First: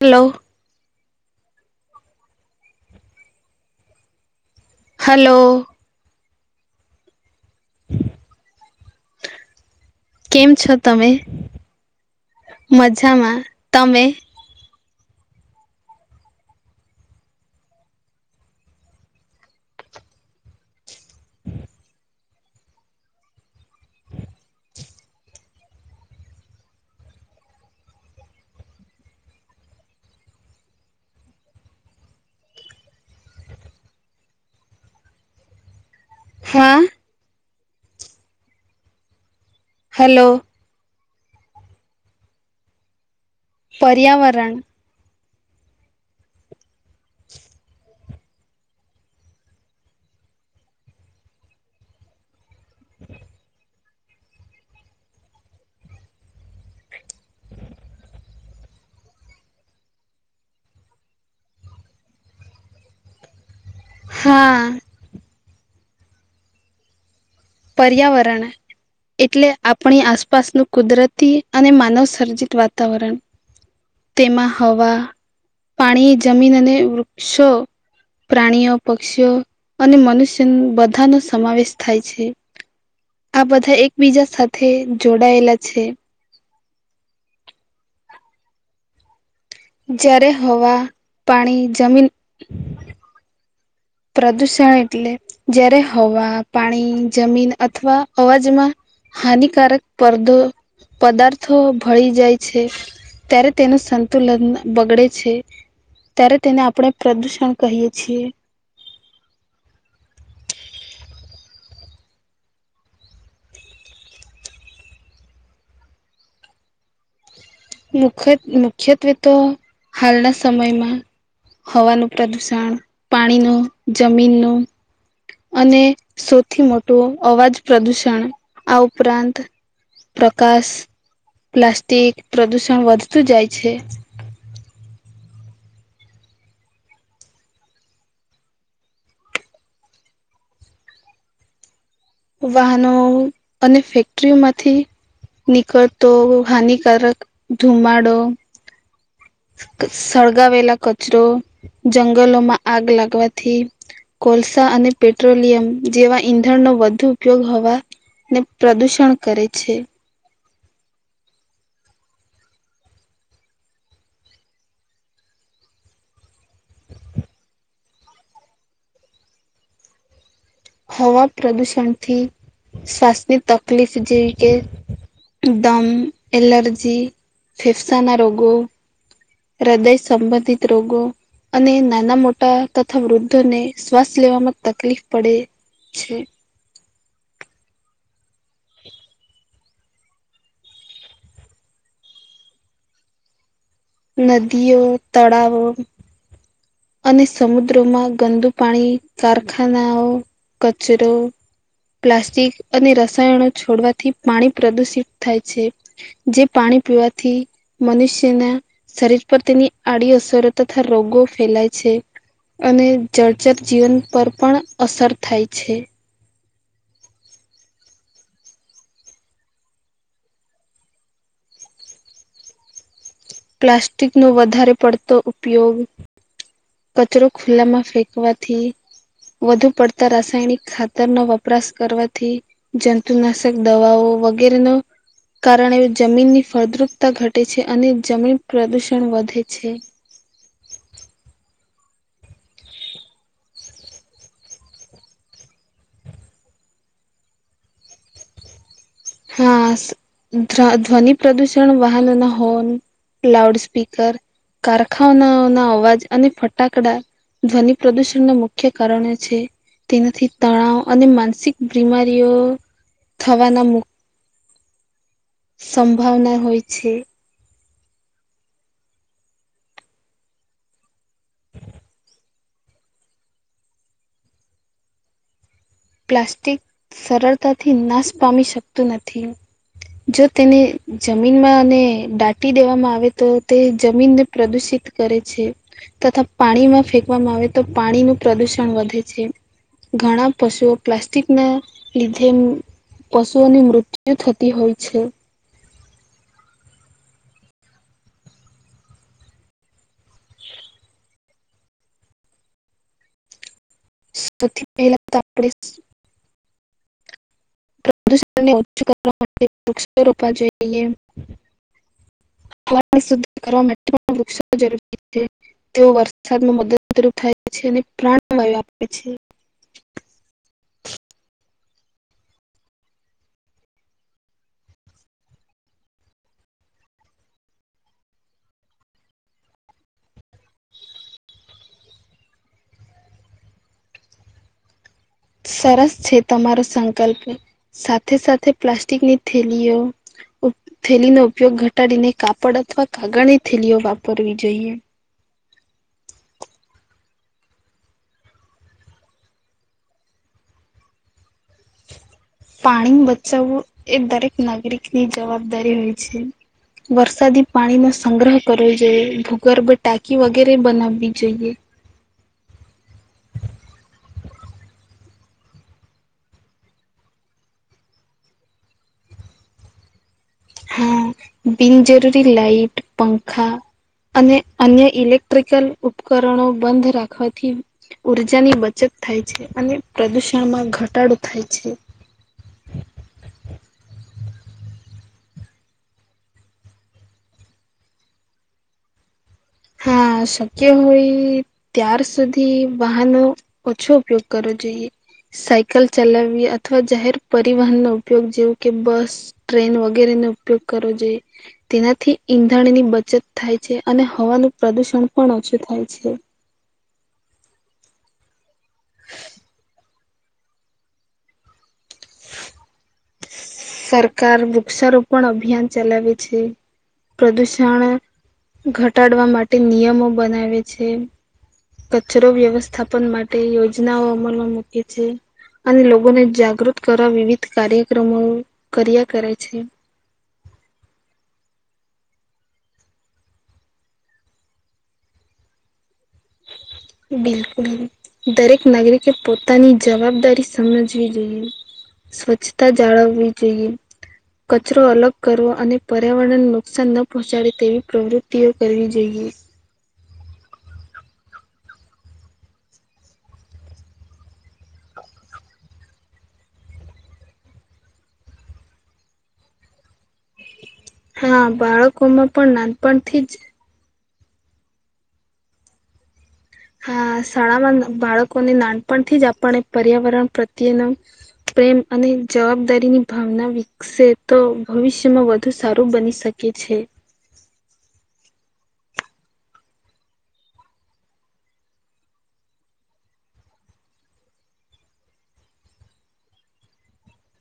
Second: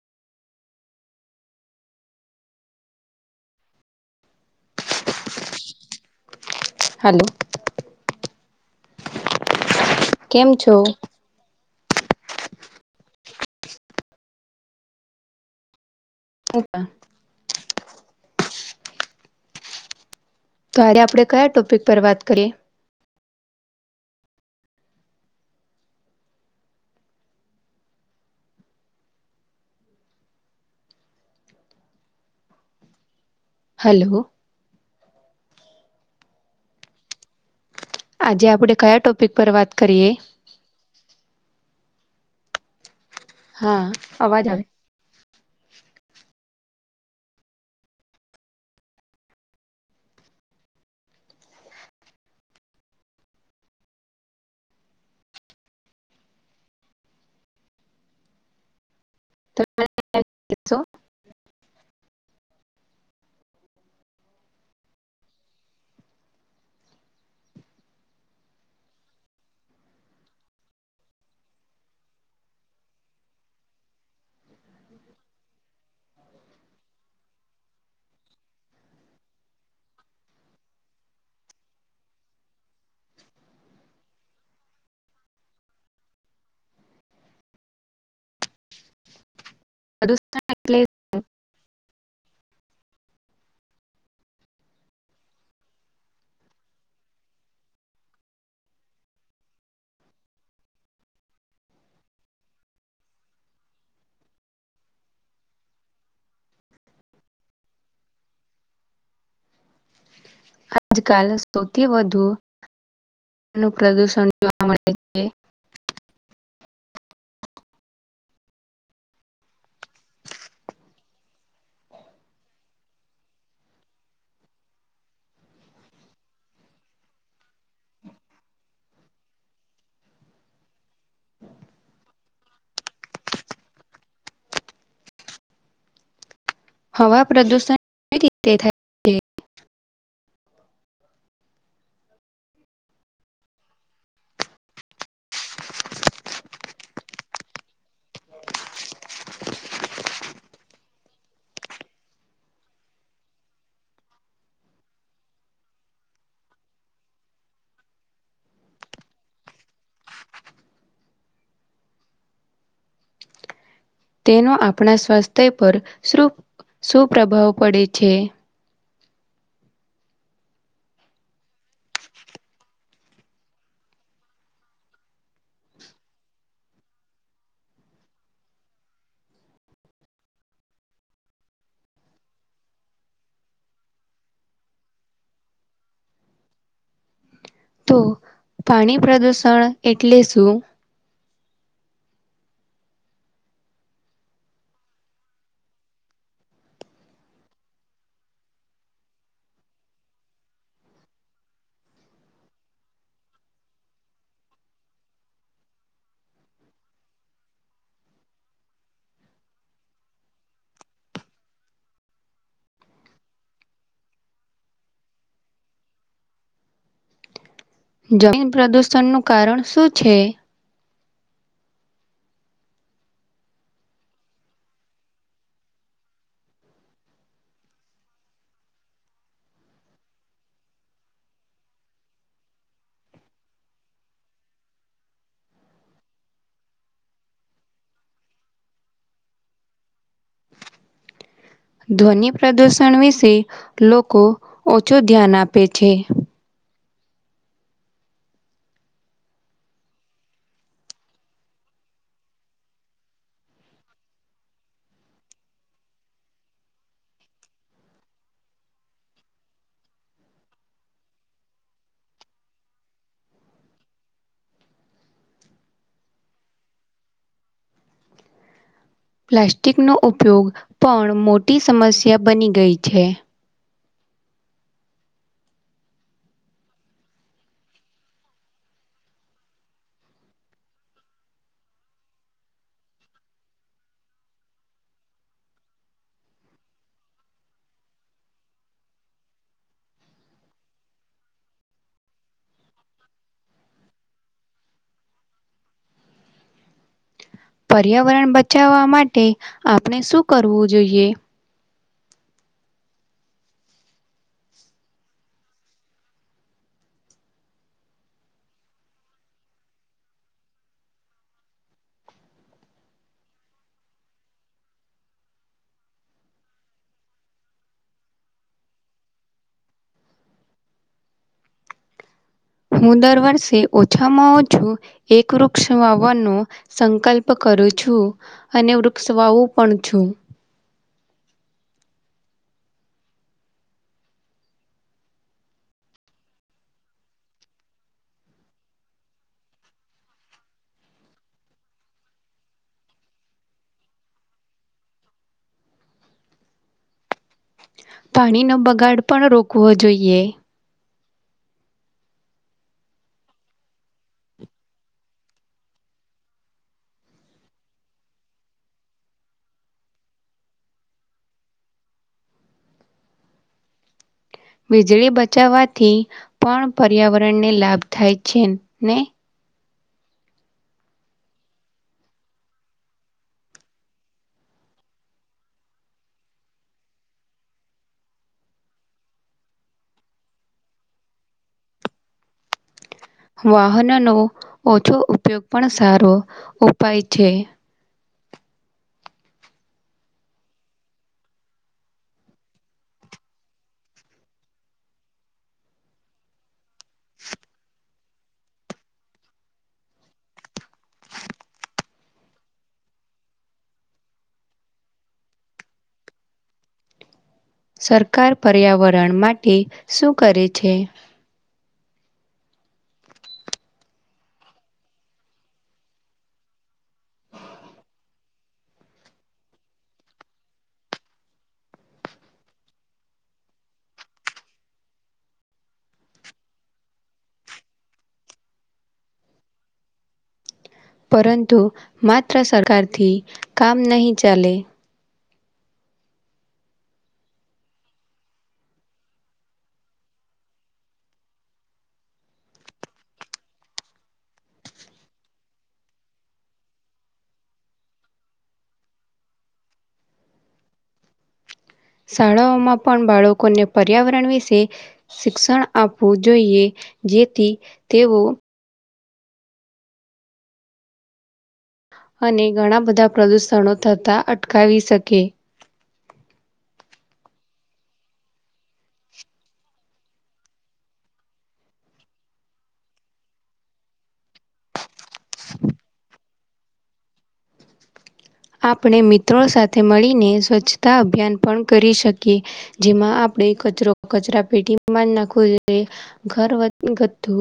Hello? Hello! Hello! કેમ છો તમે? મજામાં. તમે [inaudible] તો [inaudible] આપણે કયા ટોપિક પર વાત કરીએ? હલો? હા. આજે આપણે કયા ટોપિક પર વાત કરીએ હેલો. હા. અવાજ પર્યાવરણ [inaudible] [inaudible] [inaudible] હા. પર્યાવરણ એટલે આપણી આસપાસનું કુદરતી અને માનવ સર્જિત વાતાવરણ. તેમાં હવા, પાણી જમીન, અને વૃક્ષો પ્રાણીઓ, પક્ષીઓ અને મનુષ્ય બધા નો સમાવેશ થાય છે. આ બધા એકબીજા સાથે જોડાયેલા છે. જયારે પ્રદૂષણ હવા, એટલે પાણી, જમીન પ્રદૂષણ એટલે જયારે હવા, પાણી, જમીન, અથવા અવાજમાં હાનિકારક પરદો પદાર્થો ભળી જાય છે. ત્યારે તેનું સંતુલન બગડે છે. ત્યારે તેને આપણે પ્રદૂષણ કહીએ છીએ. આજકાલ સૌથી વધુ નું પ્રદૂષણ [inaudible] મુખ મુખ્યત્વે તો હાલના સમયમાં હવાનું પ્રદુષણ, પાણીનું, જમીનનું અને સૌથી મોટો અવાજ પ્રદુષણ. આ ઉપરાંત પ્રકાશ, પ્લાસ્ટિક પ્રદુષણ વધતું જાય છે. હવા પ્રદુષણ [inaudible] રીતે થાય? છે વાહનો અને ફેક્ટરીઓ માંથી નીકળતો હાનિકારક ધુમાડો સળગાવેલા કચરો, જંગલોમાં આગ લાગવાથી કોલસા અને પેટ્રોલિયમ જેવા ઈંધણનો વધુ ઉપયોગ હવા ને પ્રદૂષણ કરે છે. તેનો આપણા સ્વાસ્થ્ય પર શ્રુ શું પ્રભાવ પડે છે? હવા પ્રદુષણ થી શ્વાસની તકલીફ જેવી કે દમ, એલર્જી ફેફસાના રોગો, હૃદય સંબંધિત રોગો અને નાના-મોટા તથા વૃદ્ધોને શ્વાસ લેવામાં તકલીફ પડે છે. તો પાણી પ્રદુષણ એટલે શું? નદીઓ, તળાવો અને સમુદ્રોમાં ગંદુ પાણી, કારખાનાઓ, કચરો પ્લાસ્ટિક અને રસાયણો છોડવાથી પાણી પ્રદુષિત થાય છે. જે પાણી પીવાથી મનુષ્યના શરીર પર તેની આડી અસરો તથા રોગો ફેલાય છે અને જડચર જીવન પર પણ અસર થાય છે. જમીન પ્રદુષણ નું કારણ શું છે? પ્લાસ્ટિકનો વધારે પડતો ઉપયોગ કચરો ખુલ્લા માં ફેંકવાથી વધુ પડતા રાસાયણિક ખાતરનો વપરાશ કરવાથી જંતુનાશક દવાઓ વગેરેનો કારણે જમીનની ફળદ્રુપતા ઘટે છે અને જમીન પ્રદૂષણ વધે છે. ધ્વનિ પ્રદુષણ વિશે લોકો ઓછુ ધ્યાન આપે છે. હા [unintelligible] ધ્વનિ પ્રદૂષણ વાહનના હોન, લાઉડ સ્પીકર કારખાનાઓ ના અવાજ અને ફટાકડા ધ્વનિ પ્રદુષણના મુખ્ય કારણો છે. તેનાથી તણાવ અને માનસિક બીમારીઓ થવાના મુખ સંભાવના હોય છે. પ્લાસ્ટિકનો ઉપયોગ પણ મોટી સમસ્યા બની ગઈ છે. પ્લાસ્ટિક સરળતાથી નાશ પામી શકતું નથી. જો તેને જમીનમાં અને દાટી દેવામાં આવે તો તે જમીનને પ્રદુષિત કરે છે. તથા પાણીમાં ફેંકવામાં આવે તો પાણીનું પ્રદુષણ વધે છે. ઘણા પશુઓ પ્લાસ્ટિકના લીધે પશુઓની મૃત્યુ થતી હોય છે. પર્યાવરણ બચાવવા માટે આપણે શું કરવું જોઈએ? સૌથી પહેલા તો આપણેે પ્રદૂષણને ઓછું કરવા માટે વૃક્ષો રોપવા જોઈએ. હવા ને શુદ્ધ કરવા વૃક્ષો જરૂરી છે. તેઓ વરસાદમાં મદદરૂપ થાય છે અને પ્રાણ વાયુ આપે છે. હું દર વર્ષે ઓછામાં ઓછું એક વૃક્ષ વાવવાનું સંકલ્પ કરું છું. અને વૃક્ષ વાવું પણ છું. સરસ છે તમારો સંકલ્પ સાથે સાથે પ્લાસ્ટિકની થેલીઓ થેલીનો ઉપયોગ ઘટાડીને કાપડ અથવા કાગળની થેલીઓ વાપરવી જોઈએ. પાણીનો બગાડ પણ રોકવો જોઈએ. પાણી બચાવવું એ દરેક નાગરિકની જવાબદારી હોય છે. વરસાદી પાણી નો સંગ્રહ કરવો જોઈએ ભૂગર્ભ ટાંકી વગેરે બનાવવી જોઈએ. વીજળી બચાવવાથી પણ પર્યાવરણને લાભ થાય છે ને હા, બિનજરૂરી લાઈટ, પંખા અને અન્ય ઇલેક્ટ્રિકલ ઉપકરણો બંધ રાખવાથી ઉર્જાની બચત થાય છે અને પ્રદુષણમાં ઘટાડો થાય છે. વાહનનો ઓછો ઉપયોગ પણ સારો ઉપાય છે. હા, શક્ય હોય ત્યાર સુધી વાહનનો ઓછો ઉપયોગ કરવો જોઈએ. સાયકલ ચલાવવી અથવા જાહેર પરિવહનનો ઉપયોગ જેવું કે બસ ટ્રેન વગેરે નો ઉપયોગ કરવો જોઈએ. તેનાથી ઈંધણની બચત થાય છે, અને હવાનું પ્રદુષણ પણ ઓછું થાય છે. સરકાર પર્યાવરણ માટે શું કરે છે? સરકાર વૃક્ષારોપણ અભિયાન ચલાવે છે. પ્રદૂષણ ઘટાડવા માટે નિયમો બનાવે છે. કચરો વ્યવસ્થાપન માટે યોજનાઓ અમલમાં મૂકે છે. અને લોગો ને જાગૃત કરવા વિવિધ કાર્યક્રમો કર્યા કરે છે. પરંતુ માત્ર સરકારથી, કામ નહીં ચાલે. બિલકુલ, દરેક નાગરિકે પોતાની જવાબદારી સમજવી જોઈએ. સ્વચ્છતા જાળવવી જોઈએ. કચરો અલગ કરવો અને પર્યાવરણને નુકસાન ન પહોંચાડે તેવી પ્રવૃત્તિઓ કરવી જોઈએ. શાળાઓમાં પણ બાળકોને પર્યાવરણ વિશે. શિક્ષણ આપવું જોઈએ, જેથી તેઓ. હા બાળક અને ઘણા બધા પ્રદૂષણો થતાં અટકાવી શકે. હા શાળામાં બાળકોને નાનપણથી જ આપણે પર્યાવરણ પ્રત્યેનો. પ્રેમ અને જવાબદારીની ભાવના વિકસે તો ભવિષ્ય જેમાં વધુ સારું બની શકે છે. આપણે મિત્રો સાથે મળીને સ્વચ્છતા અભિયાન પણ કરી શકીએ. જેમાં આપણે કચરો કચરા પેટી મા નાખવો જોઈએ. ઘરગથ્થુ,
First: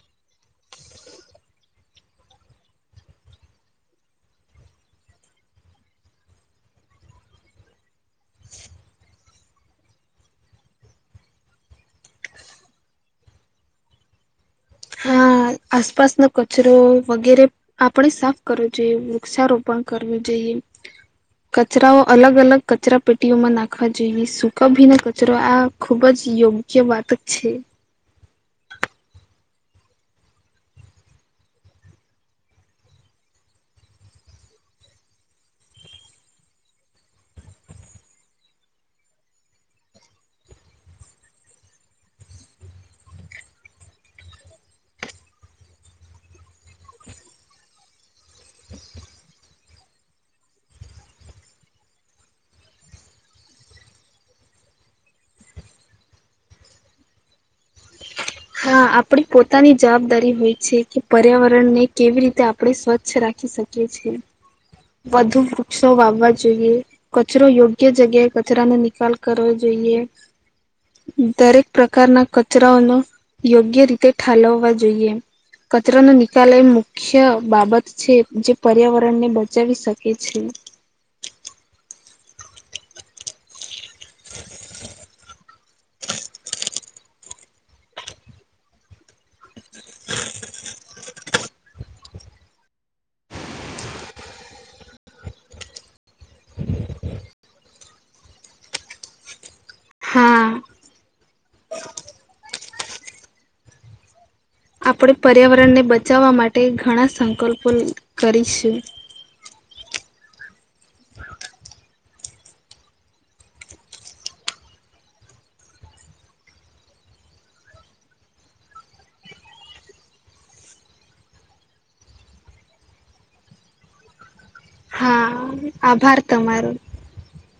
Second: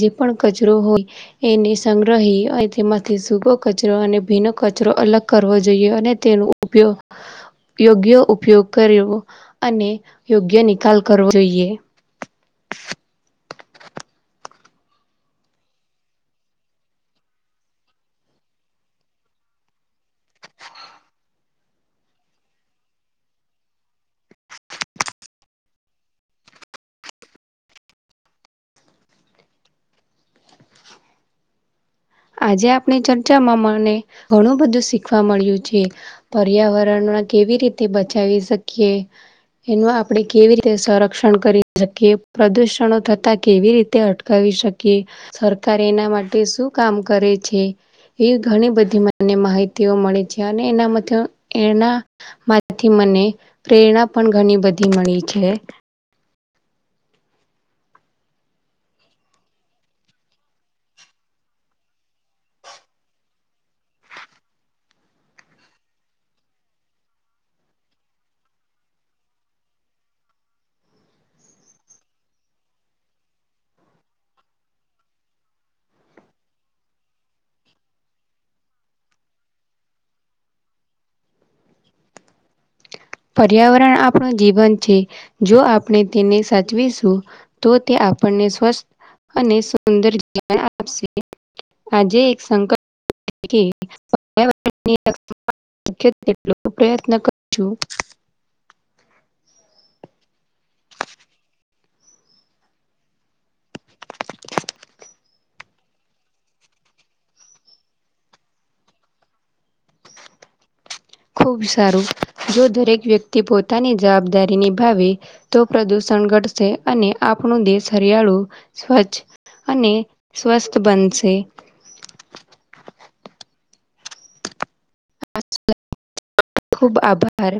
જે પણ કચરો હોય. એને સંગ્રહી અને તેમાંથી સૂકો કચરો અને ભીનો કચરો અલગ કરવો જોઈએ અને તેનો ઉપયોગ યોગ્ય ઉપયોગ કરવો, અને યોગ્ય નિકાલ કરવો જોઈએ. હા આસપાસનો કચરો વગેરે આપણેે સાફ કરવું જોઈએ વૃક્ષારોપણ કરવું જોઈએ. કચરાઓ અલગ અલગ કચરા પેટીઓમાં નાખવા જોઈએ સૂકાભીન કચરો આ ખુબ જ યોગ્ય વાતક છે. આજે આપણી ચર્ચામાં, મને ઘણું બધું શીખવા મળ્યું છે. પર્યાવરણમાં કેવી રીતે બચાવી શકીએ? એનું આપણે કેવી રીતે સંરક્ષણ કરી શકીએ પ્રદૂષણો થતા કેવી રીતે અટકાવી શકીએ, સરકાર એના માટે શું કામ કરે છે? એવી ઘણી બધી માહિતીઓ મળે છે અને એના માથી મને પ્રેરણા પણ ઘણી બધી મળી છે. હા આપણી પોતાની જવાબદારી હોય છે કે પર્યાવરણને કેવી રીતે આપણે સ્વચ્છ રાખી શકીએ. છીએ. વધુ વૃક્ષો વાવવા જોઈએ. કચરો યોગ્ય જગ્યાએ કચરાનો નિકાલ કરવો જોઈએ. દરેક પ્રકારના કચરાઓનો યોગ્ય રીતે ઠાલવવા જોઈએ. કચરો નો નિકાલ એ મુખ્ય બાબત છે જે પર્યાવરણ ને બચાવી શકે છે. પર્યાવરણ આપણું જીવન છે, જો આપણે તેને સાચવીશું. તો તે આપણને સ્વસ્થ અને સુંદર જીવન આપશે. આજે એક સંકલ્પ [unintelligible] [unintelligible] તેટલો પ્રયત્ન કરુ છું. હા. આપણે પર્યાવરણને બચાવવા માટે ઘણા સંકલ્પો કરીશું. ખૂબ સારું, જો દરેક વ્યક્તિ પોતાની જવાબદારી નિભાવે. તો પ્રદુષણ ઘટશે અને આપણું દેશ હરિયાળુ, સ્વચ્છ. અને સ્વસ્થ બનશે. હા આભાર તમારો. ખૂબ આભાર.